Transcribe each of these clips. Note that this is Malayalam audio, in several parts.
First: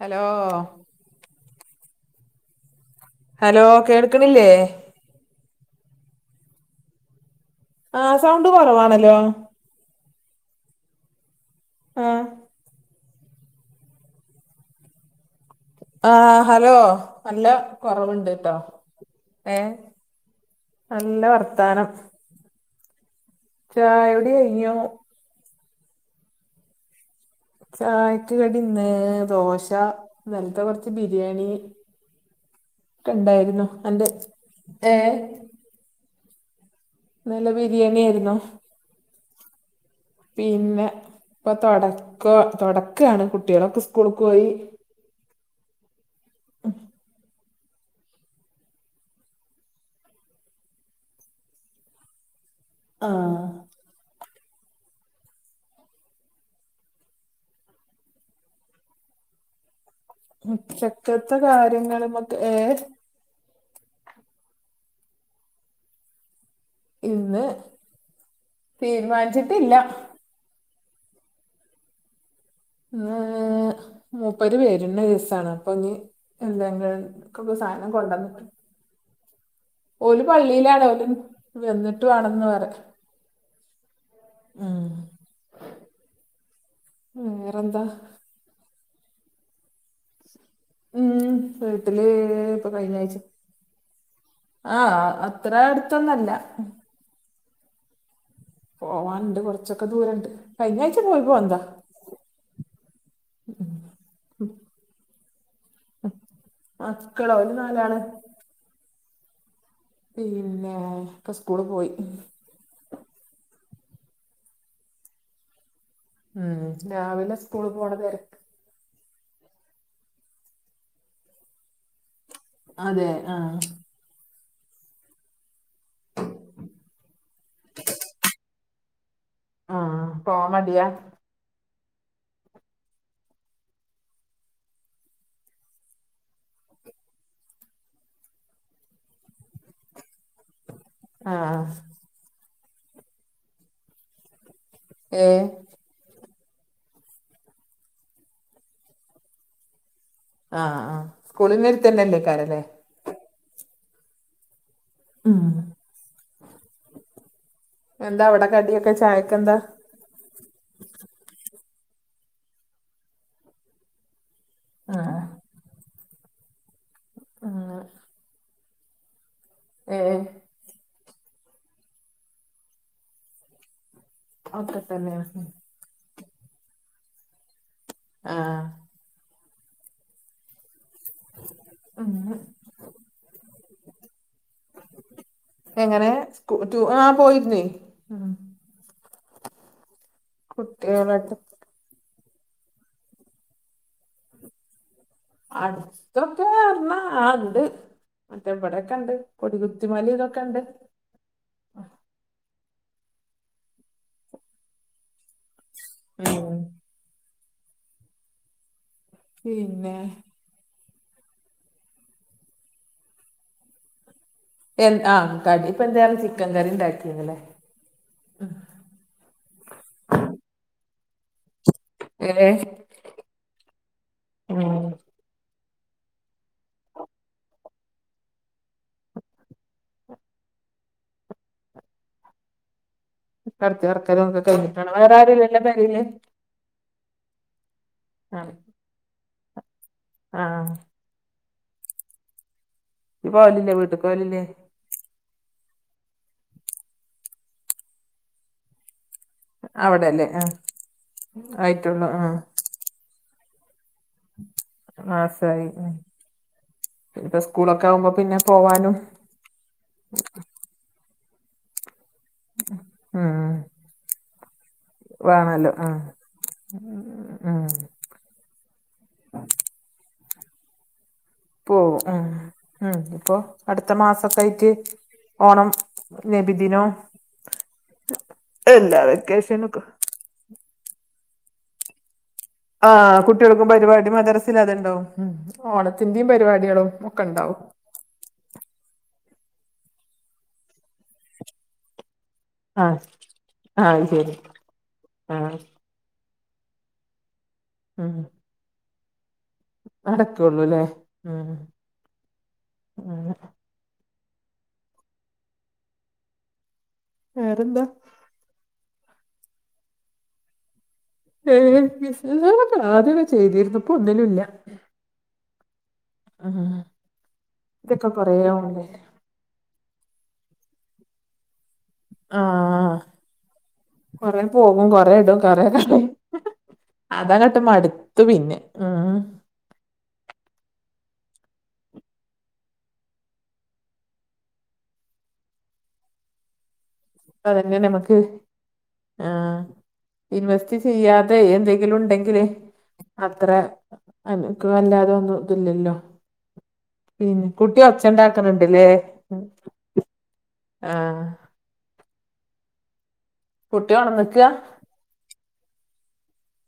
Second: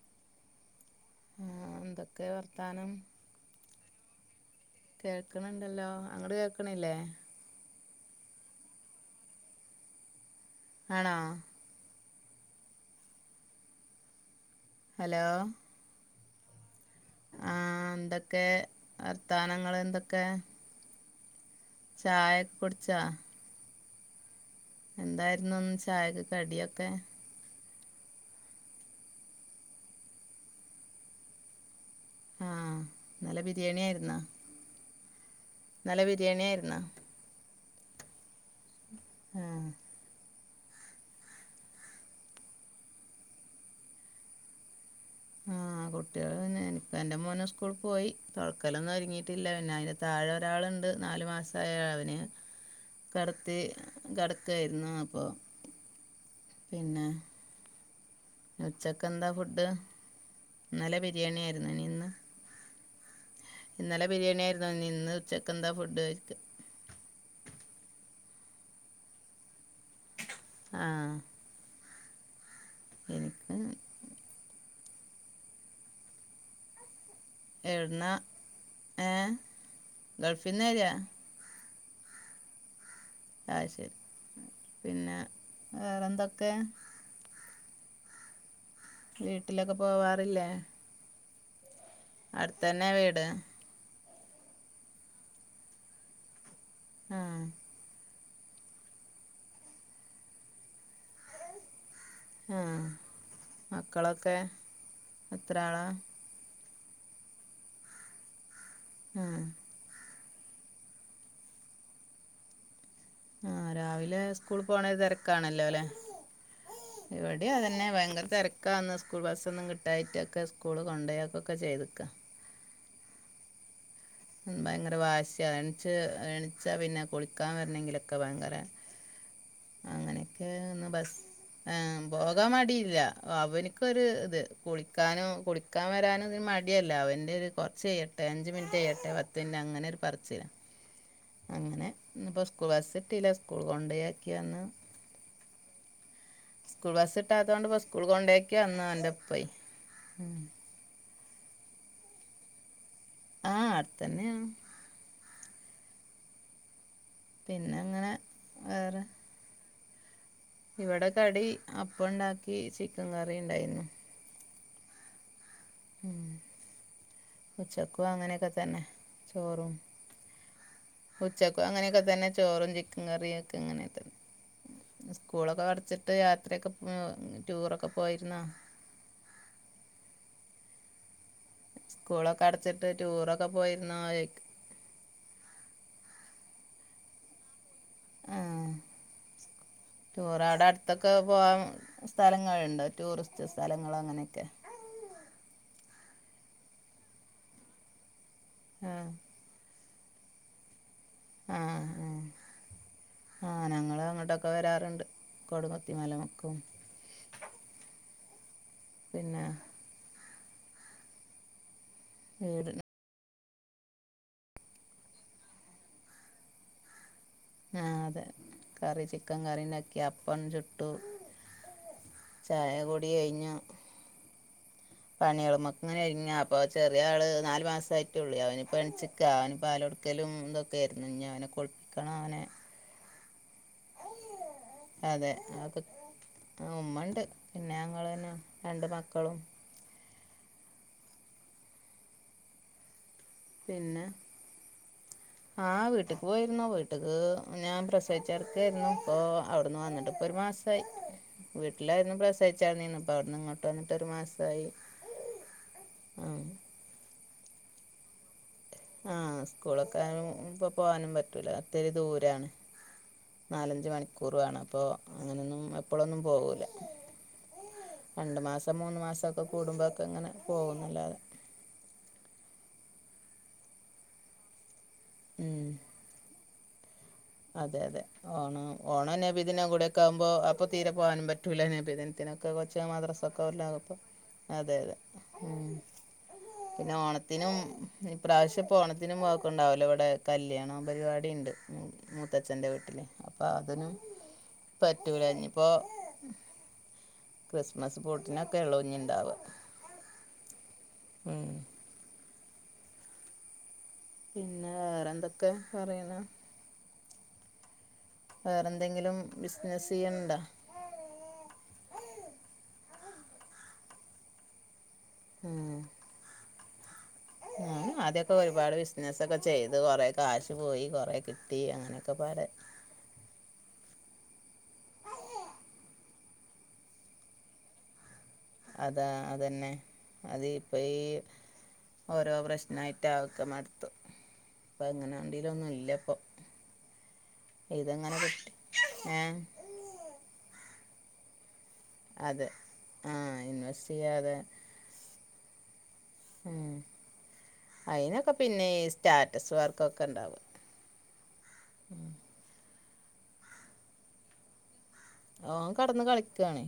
ഹലോ ആഹ് എന്തൊക്കേ വർത്താനം ഹലോ കേൾക്കിണില്ലേ കേൾക്ക്ണ്‌ണ്ടല്ലോ അങ്ങട് കേക്കണി ല്ലേ ആഹ് സൗണ്ട് കൊറവാണലോ ആണോ ആഹ് ഹലോ ആഹ് ഹലോ നല്ല ആഹ് എന്തൊക്കെ കൊറവുണ്ട്ട്ടാ ഏഹ് വർത്താനങ്ങൾ എന്തൊക്കെ നല്ല വർത്താനം ചായാ ക്കുടിച്ചാ ചായുടി കയിഞ്ഞു എന്തായിരുന്നു ന്ന് ചായക് കടിയൊക്കെ ചായക്ക് കടി ഇന്ന് ദോശ ഇന്നൽത്തെ കൊറച്ച് ബിരിയാണീ ആഹ് ഇന്നലെ കണ്ടായിരുന്നു ബിരിയാണി അന്റെ ആയിരുന്നോ ഏഹ് ഇന്നലെ വിരിയാണിയായിരുന്നാ? ഇന്നലെ ബിരിയാണിയായിരുന്നോ? ആഹ് പിന്നെ ഇപ്പ തൊടക്കോ തൊടക്കാണ് കുട്ടികളൊക്കെ സ്കൂളിക്കോയി. ആഹ് കുട്ടികള് പിന്നെ എണിക്കും മോനെ സ്കൂള് പോയി തൊടക്കലൊന്നും ഒരുങ്ങിയിട്ടില്ല, പിന്നെ അതിന്റെ താഴെ ഒരാളിണ്ട്, നാലു മാസായവന്. ആഹ് കെടത്തി കെടക്കായിരുന്നു അപ്പോ പിന്നെ ഉച്ചക്കെന്താ ഫുഡ്? ഇന്നലെ ഉച്ചക്കത്തെ ബിരിയാണി ആയിരുന്നു ഇനി ഇന്ന് കാര്യങ്ങളും ഒക്കെ ഏഹ് ഇന്നലെ ബിരിയാണിയായിരുന്നു ഇനി ഇന്ന് ഉച്ചക്ക് എന്താ ഫുഡ് [unintelligible] ഇന്ന് തീരുമാനിച്ചിട്ടില്ല. ആഹ് എനിക്ക് ആഹ് മുപ്പര് വെരുന്ന ദിവസാണ് അപ്പോ ഇനി [unintelligible] എവിടുന്ന കൊണ്ടുവന്നിട്ട് ഏഹ് ഓല് പള്ളിയിലാണ്, ഓല് വന്നിട്ടു വണെന്ന് പറ അയ്ശരി, പിന്നെ വേറെന്തൊക്കെ? വേറെന്താ? വീട്ടിലൊക്കെ പോവാറില്ലേ? മ് വീട്ടില് അടുത്ത് ഇപ്പ തന്നെ കഴിഞ്ഞ ആഴ്ച വീട് ആഹ് അത്ര അടുത്തൊന്നല്ല. ആഹ് പോവാനുണ്ട്, കൊറച്ചൊക്കെ ദൂരണ്ട്. കഴിഞ്ഞാഴ്ച പോയിപ്പോ വന്നതാ. ആ എത്രളാ? മക്കളോ [unintelligible] നാലാണ്. ആഹ് പിന്നെ [unintelligible] സ്കൂള് പോയി. ആഹ് രാവിലെ സ്കൂൾ പോണ തിരക്കാണല്ലോല്ലേ അല്ലെ? ഉം രാവിലെ ഇവിടെ സ്കൂള് അതന്നെ പോണ ഭയങ്കര തിരക്ക് തെരക് ഇക്ക അന്ന് സ്കൂൾ ബസ്സൊന്നും കിട്ടായിട്ടൊക്കെ സ്കൂൾ കൊണ്ടോയി ആക്കൊക്കെ ചെയ്ത്ക്ക. അതെ ആഹ് ഉം ഭയങ്കര വാശിയാ, എണ്ച്ച് എണീച്ചാ പിന്നെ കുളിക്കാൻ വരണങ്കിലൊക്കെ ഭയങ്കര ആഹ് പോവാൻ അങ്ങനെയൊക്കെ മടിയാ ഇന്ന് ബസ് ആഹ് പോകാ മടിയില്ല അവനിക്കൊരു ഇത് കുളിക്കാനും കുള് പോകന് വരാൻ മടിയല്ല അവൻ്റെ ഒരു കുറച്ച് കയ്യട്ടെ അഞ്ച് മിനിറ്റ് കയ്യട്ടെ പത്ത് മിനിറ്റ് അങ്ങനെ ഒരു പറച്ചിലാ ആഹ് അങ്ങനെ ഇന്ന് ഇപ്പോ സ്കൂൾ ബസ് എത്തില്ല, സ്കൂൾ കൊണ്ടോയാക്കി വന്ന് ഏഹ് സ്കൂൾ ബസ് കിട്ടാത്തോണ്ട് ഇപ്പ സ്കൂൾ കൊണ്ടേക്കി വന്നു ഓന്റെപ്പയി, മ് ആഹ് ആഹ് സ്കൂളിന്റെ അടുത്തന്നല്ലേ [unintelligible] ആഹ് അടുത്തന്നെയ ആഹ് പിന്നെ അങ്ങനെ എന്താ അവിടെ കടിയൊക്കെ വേറെ ചായക്കെന്താ? ഇവിടെ കടി അപ്പ ഇണ്ടാക്കി ചിക്കൻ കറി ഇണ്ടായിരുന്നു. ആഹ് ആഹ് ആഹ് ഉച്ചക്കും അങ്ങനെയൊക്കെ തന്നെ ചോറും ഏഹ് ഉച്ചക്കും അങ്ങനെയൊക്കെ തന്നെ ചോറും ചിക്കൻ കറിയും ഒക്കെ ഇങ്ങനെണ്ട് ഒക്കെ തന്നെയാണ് സ്കൂളൊക്കെ അടച്ചിട്ട് യാത്രയൊക്കെ ടൂറൊക്കെ പോയിരുന്നോ ആഹ് സ്കൂളൊക്കെ അടച്ചിട്ട് ടൂറൊക്കെ പോയിരുന്ന ചോദിക്ക എങ്ങനെ സ്കൂ ടൂ ആഹ് പോയിരന്ന്‌ ആഹ് ടൂർ അടുത്തൊക്കെ കുട്ടികളായിട്ട് പോവാൻ സ്ഥലങ്ങളുണ്ടോ? ടൂറിസ്റ്റ് സ്ഥലങ്ങള് അങ്ങനെയൊക്കെ. അടുത്തൊക്കെ എർന്ന ആഹ് ഇണ്ട് ആ ഇവിടെക്കെണ്ട് കൊടികുത്തിമല ഒക്കെകണ്ട് ആഹ് ആഹ് ആഹ് ഞങ്ങളു അങ്ങോട്ടൊക്കെ വരാറുണ്ട്. കൊടുമുത്തി മല ഉം മക്കളും പിന്നെ പേരിന് എൻ ആഹ് കടി ഇപ്പൊ എന്തായാലും ചിക്കൻ കറി ഉണ്ടാക്കിന്നല്ലേ ആഹ് അതെ കറി ചിക്കൻ കറിണ്ടാക്കി അപ്പം ചുട്ടു ഏഹ് ചായ കുടി കഴിഞ്ഞോ ഉം പണികളുമൊക്കെ ഇങ്ങനെ ഇരിങ്ങ അപ്പൊ ചെറിയ ആള് നാല് മാസ ആയിട്ടുള്ളി അവനിപ്പ എനിച്ച് ക്കാ അവന് പാല് കൊടുക്കലും ഇതൊക്കെയായിയിരുന്നു ഇഞ് അവനെ കുളിപ്പിക്കണം അവനെ കടത്തി കറക്കതൊക്കെ കഴിഞ്ഞിട്ടാണ് വേറെ ആരുല്ല പേരില് ആഹ് ഉമ്മണ്ട് പിന്നെ ഞങ്ങൾ തന്നെ ആഹ് രണ്ട് മക്കളും ആഹ് ഇ പോവലില്ലേ വീട്ടക്ക് പോലില്ലേ ആഹ് വീട്ടക്ക് പോയിരുന്നു വീട്ടക്ക് ഞാൻ പ്രസവിച്ചിറക്കായിരുന്നു ഇപ്പൊ അവിടുന്ന് വന്നിട്ട്പ്പൊ അവിടെല്ലേ ഒരു ആഹ് മാസയി ആയിട്ടുള്ളൂ വീട്ടിലായിരുന്നു ആഹ് പ്രസ [unintelligible] ഇപ്പ അവിടന്ന് ഇങ്ങോട്ട് വന്നിട്ട് ഒരു മാസായി ആഹ് പിന്നപ്പ സ്കൂളൊക്കെ ആകുമ്പോ പിന്നെ പോവാനും ആഹ് സ്കൂളൊക്കെ ഇപ്പോ പോകാനും പറ്റൂല ഒത്തിരി ദൂരാണ് ഉം നാലഞ്ച് മണി ക്കൂർ വേണം അപ്പൊ അങ്ങനൊന്നും വേണല്ലോ ആഹ് എപ്പോളോന്നും പോകൂല ഉം രണ്ട് മാസം മൂന്ന് മാസക്കെ കൂടുമ്പോഴൊക്കെ ഇങ്ങനെ പോകുന്നല്ലാതെ പോം ഉം ഉം ഇപ്പൊ അടുത്ത മാസക്കായിട്ട് ഉം ഓണം നബിദിനോം അതെ അതെ ഓണം എല്ലാ ഓണം നബിദിന വെക്കേഷനൊക്കെ കൂടെ ഒക്കെ ആകുമ്പോ അപ്പൊ തീരെ പോകാനും പറ്റൂല്ല നബിദി ത്തിനൊക്കെ കൊച്ച് ആഹ് മദ്രാസൊക്കെ കുട്ടികൾക്കും വല്ലപ്പോൾ പരിപാടി മദ്രസിൽ അതെ അതെ അതുണ്ടാവും ഉം ഓണത്തിന്റെയും പരിപാടികളും പിന്നെ ഓണ ഒക്കെ ത്തിനും ഉണ്ടാവും ഈ പ്രാവശ്യം പോണത്തിനും പോക്കെ ഉണ്ടാവല്ലോ ഇവിടെ കല്ല്യാണം പരിപാടി ഉണ്ട് മൂത്തച്ഛൻ്റെ ആഹ് വീട്ടില് അപ്പം അതിനും ആഹ് ശരി ആഹ് പറ്റൂലഞ്പ്പോ ക്രിസ്മസ് പൂട്ടിനൊക്കെ ഒള്ളൂ ഇഞ്ണ്ടാവ അടക്കുള്ളൂ അല്ലേ ഉം ഉം പിന്നെ വേറെ എന്തൊക്കെ പറയണ വേറെന്താ വേറെന്തെങ്കിലും ബിസിനസ്സ് ചെയ്യണണ്ടോ ഏ ബിസ്നസെള് ഒക്കെ ആദ്യഒക്കെ ചെയ്തിരുന്നു ഇപ്പൊ ഒന്നിനുംല്ല ഉം ഞാനും ഇതൊക്കെ ആദ്യൊക്കെ കൊറേ ഒരുപാട് ഓൺലൈൻ ബിസ്സിനസൊക്ക ചെയ്ത് കൊറേ കാശ് പോയി കൊറേ കിട്ടി അങ്ങനെയൊക്കെപാടെ ആഹ് കൊറേ പോകും കൊറ ഇടും കൊറേ കളി അതാങട്ട് മടു അതാ അതന്നെ അതിപ്പ ഈ ഓരോ പ്രശ്നമായിട്ട ആഹ് തൊക്കെ മടുത്തു അപ്പൊ എങ്ങനൊണ്ടങ്കിലൊന്നും ഇല്ല ഇപ്പൊ അതന്നെ നമുക്ക് കിട്ടി ഏ ആഹ് ഇൻവെ വെസ്റ്റ് ചെയ്യാതെ എന്തെങ്കിലും ഉണ്ടെങ്കില് അതെ ആ അത്ര ഇൻവെസ്റ്റ് അ ചെയ്യാതെ നക്ക അല്ലാതൊന്നും ഇത് ല്ലല്ലോ ഉം ഉം കുട്ടി അയിനൊക്കെ പിന്നെ ഈ ഒച്ചണ്ടാക്കണുണ്ട്ല്ലേ സ്റ്റാറ്റസ് വർക്കൊക്കെ ഉണ്ടാവും ആഹ് കുട്ടിയൊണന്നിക്ക്വ ഓൻ കെടന്നു കളിക്കാണേ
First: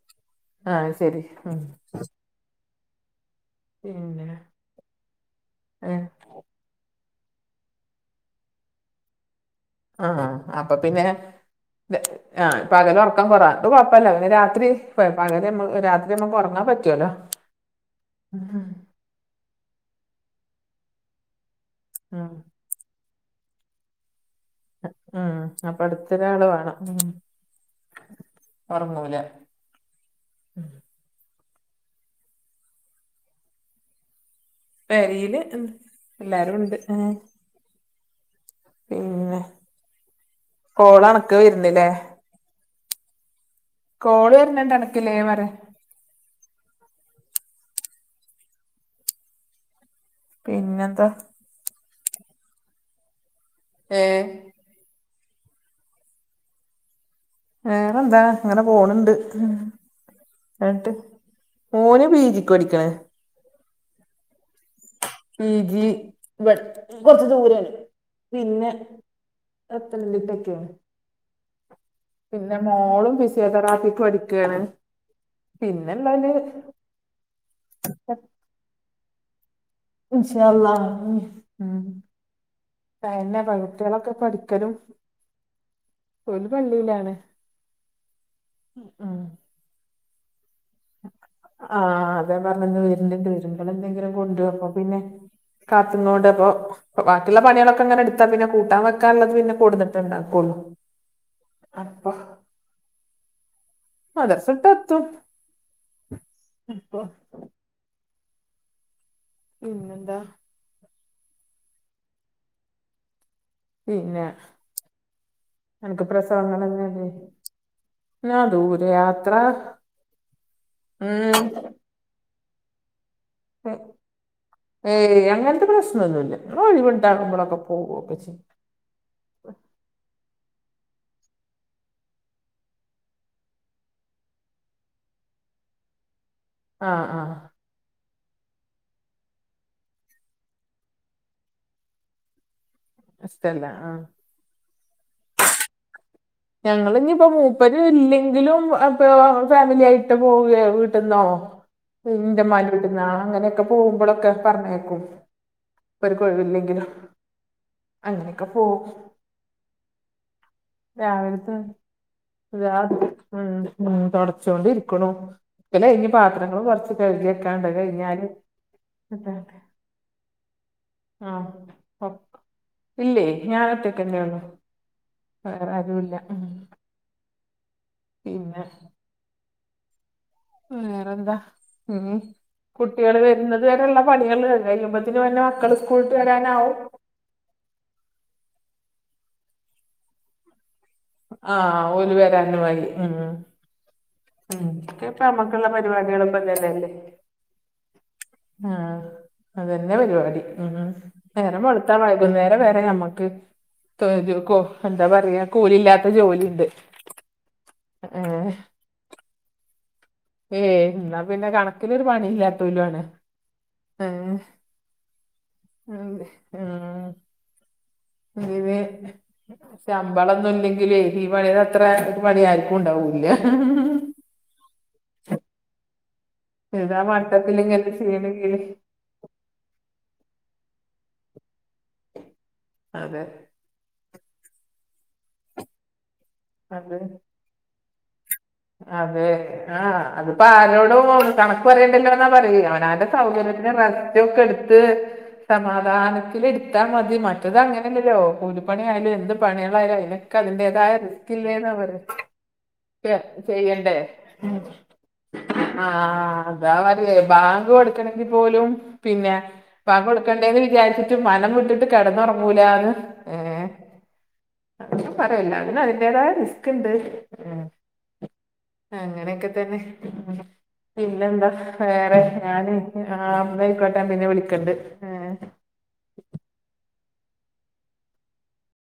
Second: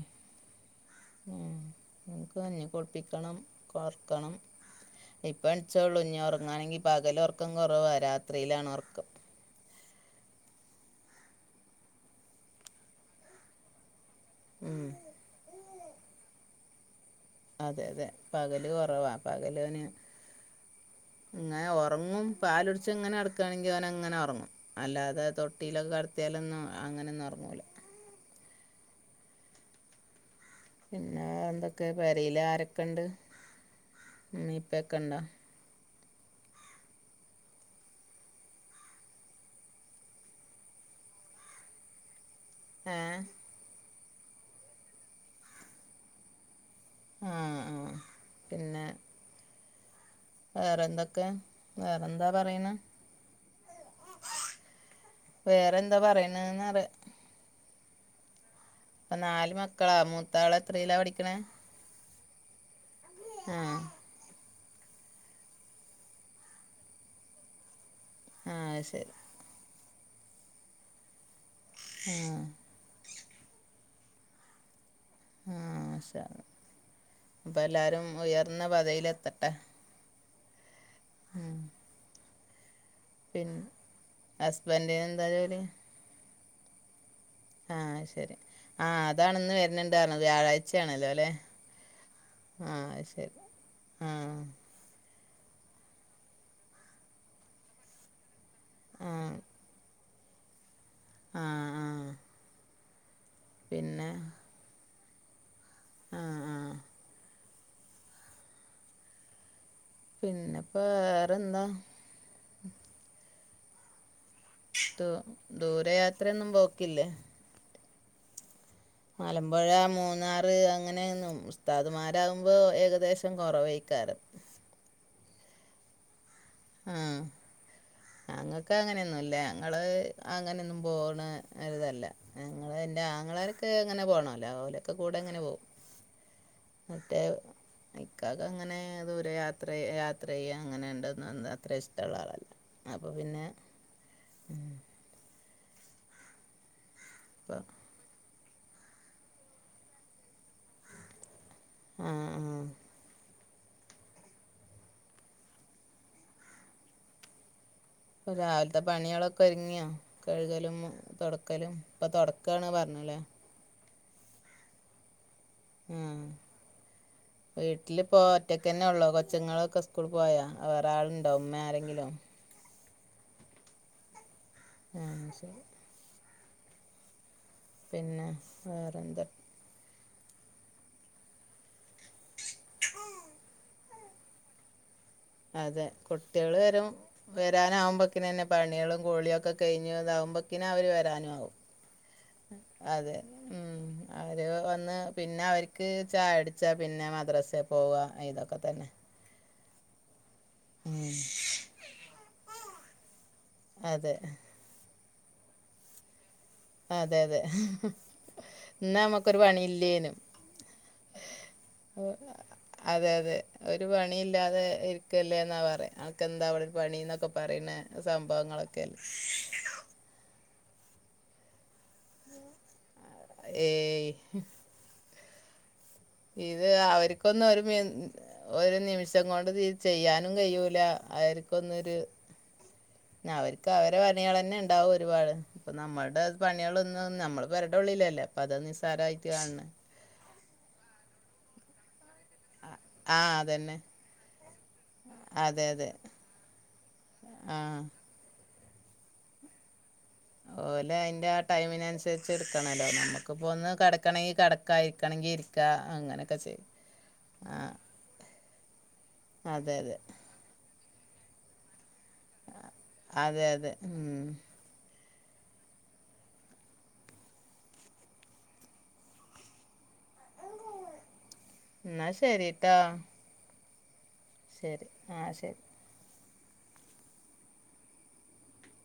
ആഹ് ശരി ഉം ഓൻക്ക് കഞ്ഞി കുടിപ്പിക്കണം പിന്നെ ഒർക്കണം ഇപ്പോ എണീച്ചോള്ളൂ ഏഹ് ഇഞ്ഞി ഉറങ്ങാണെങ്കി പകല് ഒറക്കം കൊറവാ രാത്രിയിലാണ് ഒറക്കം ആഹ് അപ്പൊ പിന്നെ പകല് ഒറക്കം കൊറവ അത് കൊഴപ്പില്ല പിന്നെ രാത്രി ഉം പകല് രാത്രി നമ്മക്ക് ഒറങ്ങാൻ പറ്റുവല്ലോ അതെ അതെ ഉം പകല് കുറവാ പകലോന് ഇങ്ങനെ ഒ റങ്ങും ഉം പാലൊടിച്ചിങ്ങനെ കെടക്കാണെങ്കി അവനങ്ങനെ ഒറങ്ങും അല്ലാതെ ഉം അപ്പൊ തൊട്ടീലൊക്കെ കെടത്തിയാലൊന്നും അങ്ങനൊന്നും ഉറങ്ങൂല ഒറങ്ങൂല പിന്നെ എന്തൊക്കെ പെരയില് ആരൊക്കെണ്ട് നീ പെരയില് എല്ലാരും ഉണ്ട് ആഹ് പിന്നെ കോളണക്ക് വരുന്നില്ലേ ഏഹ് കോള് വരുന്നുണ്ട് അനക്കില്ലേ വേറെ ആഹ് ആഹ് പിന്നെ പിന്നെന്താ വേറെന്തൊക്കെ വേറെന്താ പറയണ് ഏഹ് വേറെന്താ പറയണ്ന്ന് അറിയ വേറെന്താ അങ്ങനെ പോണുണ്ട് ഇപ്പം നാല് മക്കളാ മൂത്താൾ എന്ന്ട്ട് എത്രയിലാണ് ഓന് പി ജിക്ക് പഠിക്കണ് ആഹ് പി ജി ഇവ്ട് കൊറച്ച്ദൂരേണ് ആ പിന്നെ ശരി [unintelligible] ആ പിന്നെ മോളും ഫിസിയോതെറാപ്പിക്ക് പഠിക്ക്വാണ് ഉം [unintelligible] അപ്പ എല്ലാരും ഉയർന്ന പദവിയിലെത്തട്ടെ ഇൻഷാ അളളാ ഉം ഉം പിന്നെ കുട്ടികളൊക്കെ പഠിക്കലും ഹസ്ബൻഡിന് എന്താ ജോലി ഒരു പള്ളിയിലാണ് ആഹ് ശരി ആഹ് ഉം അതാണ് ഇന്ന് വരുന്നുണ്ട് പറഞ്ഞത് വ്യാഴാഴ് ആഹ് അതാ ആ പറഞ്ഞേന്ന് വര്ന്ന്ണ്ട് ശരി ആ വരുമ്പോളെന്തെങ്കിലും കൊണ്ട്വരുംപ്പോ പിന്നെ കാത്തുന്നോണ്ട് പ്പൊ ബാക്കിയുള്ള പണികളൊക്കെ ഇങ്ങനെ എടുത്താ പിന്നെ കൂട്ടാൻ ആ വെക്കാനുള്ളത് പിന്നെ കൊടുന്നിട്ടുണ്ടാക്കുള്ളൂ ആ ആ അപ്പൊ പിന്നെ അതർ സുട്ടത്തും ആ ആ ഇപ്പോ ഇങ്ങ പിന്നെപ്പ വേറെന്താ പിന്നെ ദൂ നിനക്ക് ദൂരയാത്രയൊന്നും പ്രസവം പോക്കില്ലേ [unintelligible] ങാ ദൂരെയാ മലമ്പുഴ മൂന്നാറ് അങ്ങനെയന്നും ഉം ഉസ്താദ്മാര് ടാവുമ്പോ ഏകദേശം കുറവായിക്കാരം ഏയ് അങ്ങനത്തെ പ്രശ്നംന്നുമില്ല ങ്ങള് ഒഴിവുണ്ടാകുമ്പളൊക്കെ പോകൊക്കെ ചെയ്യും ക്ക് അങ്ങനെയൊന്നൂല്ല ഞങ്ങള് അങ്ങനൊന്നും പോണ ഒരുഇതല്ല ഞങ്ങള് എന്റെ ആങ്ങളാരൊക്കെ എങ്ങനെ പോണല്ലോ ഓലൊക്കെ കൂടെ അങ്ങനെ പോകും ആ മറ്റേ ആ ഇക്കാക്ക് അങ്ങനെ ദൂരെ യാത്ര യാത്ര ചെയ്യുക അങ്ങനെയുണ്ട് നന്ന അത്ര ഇഷ്ടൊള്ളാളല്ല ഇഷ്ടല്ല ആഹ് ഞങ്ങള് ഇനീപ്പോ ഇപ്പോൾ മൂപ്പര് ഇല്ലെങ്കിലും അപ്പ ഫാമിലി ആയിട്ട് പോവുകയോ വീട്ടിന്നാവോ ആ ആ [unintelligible] ഞാൻ അങ്ങനെക്കെ പോകുമ്പളക്കെ പറഞ്ഞയ്ക്കും ഇവർക്ക് ഒഴുവില്ലെങ്കില് രാവിലത്തെ പണികളൊക്കെ ഒതുങ്ങിയോ കഴുകലും രാവിലത്തെ തൊടക്കലും ഇപ്പൊ തൊടക്കാണ് ഇതാ പറഞ്ഞൂലേ ഉം ഉം തൊടച്ചോണ്ടിരിക്കണു ഇല്ല ആ ഇനി പാത്രങ്ങളും കൊറച്ച് കഴുകി വെക്കാനുണ്ട് അത് വീട്ടിലിപ്പോൾ കഴിഞ്ഞാല് [inaudible] സ്കൂൾ പോയാ വെറെ ആളുണ്ടോ ആ ഉമ്മ ഒ ആരെങ്കിലും ഇല്ലേ ഞാൻ ഒറ്റക്കന്നെ ഉള്ളു [unintelligible] ആരൂല്ല ഇം പിന്നെ വേറെന്താ വേറെന്താ ഉം കുട്ടികള് വരുന്നത് വരെയുള്ള പണികളെ അത് കഴിയുമ്പ ത്തിന് മക്കള് സ്കൂള്ട്ട് വരാനാവും വരാനാവമ്പുക്കിനന്നെ പണികളും കുളി ഒക്കെ കഴിഞ്ഞു ഇതാവുമ്പൊ‌ക്കിന് അവര് വ രാനാവും ആ ഓല് വരാനും ആയി ഉം അതെ അവർ ഉം വന്ന് ഇപ്പ പിന്നെ നമ്മുക്കുള്ള അവർക്ക് ചായ കുടിച്ചാൽ പരിപാടികൾപ്പന്നല്ലല്ലേ പിന്നെ മദ്രസയിൽ പോവുക ഇതൊക്കെ തന്നെ ആഹ് അതന്നെ പരിപാടി ഉം നേരം വെളുത്താ വൈകുന്നേരം വരെ ഞമ്മക്ക് അതെ തോര് കൊ എന്താ പറയാ കൂലില്ലാത്ത ജോലിണ്ട് അതെ അതെ ഉം എന്ന നമുക്കൊരു പണിയില്ലേനും എന്നാ പിന്നെ കണക്കിനൊരു പണിയില്ലാത്തോലും ആണ് അതെ അതെ ഒരു പണി ഏഹ് ഇല്ലാതെ ഇരി ‌ക്കില്ലേന്നാ പറയാ ഉം അവക്കെന്താ അവിടെ ഉം പണീന്നൊക്കെ പറയണ സംഭവങ്ങളൊക്കല്ലെ നമ്മളൊന്നും ഇല്ലെങ്കിലെ ഈ പണീടെ അത്ര പണി ആർക്കും ഉണ്ടാവൂല്ല ഏയ് ഇത് ഇതാ അവർക്ക് ഒന്ന് മട്ടത്തിൽ ഒര് മിൻ ഇങ്ങനെ ചെയ്യണെങ്കില് ഒരു നിമി ഷം കൊണ്ട് ഇത്‌ ചെയ്യാനും കഴിയൂല്ല അവർക്കൊന്നൊരു അതെ പിന്നവരി ക്കവരെ പണികളന്നെ ഇണ്ടാവും ഒരുപാട് ഇപ്പം നമ്മടെ അത് പണികളൊന്നും നമ്മള് പെരെടെ ഉള്ളിലല്ലെ അപ്പതാ നിസ്സാരായിട്ട് കാൺണെ ആഹ് അത് അപ്പാരോടും കണക്ക് പറയേണ്ടല്ലോ എന്നാ പറയും അവനവന്റെ ആ സൗകര്യത്തിന് അതന്നെ റെസ്റ്റ് ഒക്കെ എടുത്ത് അതെ അതെ സമാധാനത്തില് എടുത്താ മതി മറ്റത് ആ അങ്ങനെ അല്ലല്ലോ കൂലി പ്പണി ആയാലും എന്ത് പണികളായാലും അതിനൊക്കെ അതിന്റെതായ ഓലെ അതിന്റെ ആ റിസ്‌ക്കില്ലേന്നാ പറയാ ടൈമിനനുസരിച്ച് എടുക്കണല്ലോ [unintelligible] നമുക്കിപ്പോ ഒന്ന് ചെയ്യണ്ടേ കിടക്കണമെങ്കിൽ ഇം കിടക്ക ഇരിക്കണമെങ്കിൽ ഇരിക്ക അങ്ങനൊക്കെ ആഹ് ചെയ്യും അതാ പറയേ ആ ബാങ്ക് കൊടു ക്കണെങ്കി പോലും പിന്നെ അതെ അതെ ബാങ്ക് കൊടുക്കണ്ടേന്ന് വിചാരിച്ചിട്ട് മനം വിട്ടിട്ട് കിടന്നൊറ ങ്ങൂലാന്ന് അതെ അതെ ഉം അതക്കെ പറയും എല്ലാത്തിനും അതിന്റേതായെ റിസ്‌ക്കിണ്ട് ഉം അങ്ങനേക്കെ തന്നെ പിന്നെന്താ എന്നാ വേറെ ശരി ഞാന് [unintelligible] ആഹ് അന്നായിക്കോട്ടെ പിന്നെ വിളി ശെരി ആഹ് ശെരി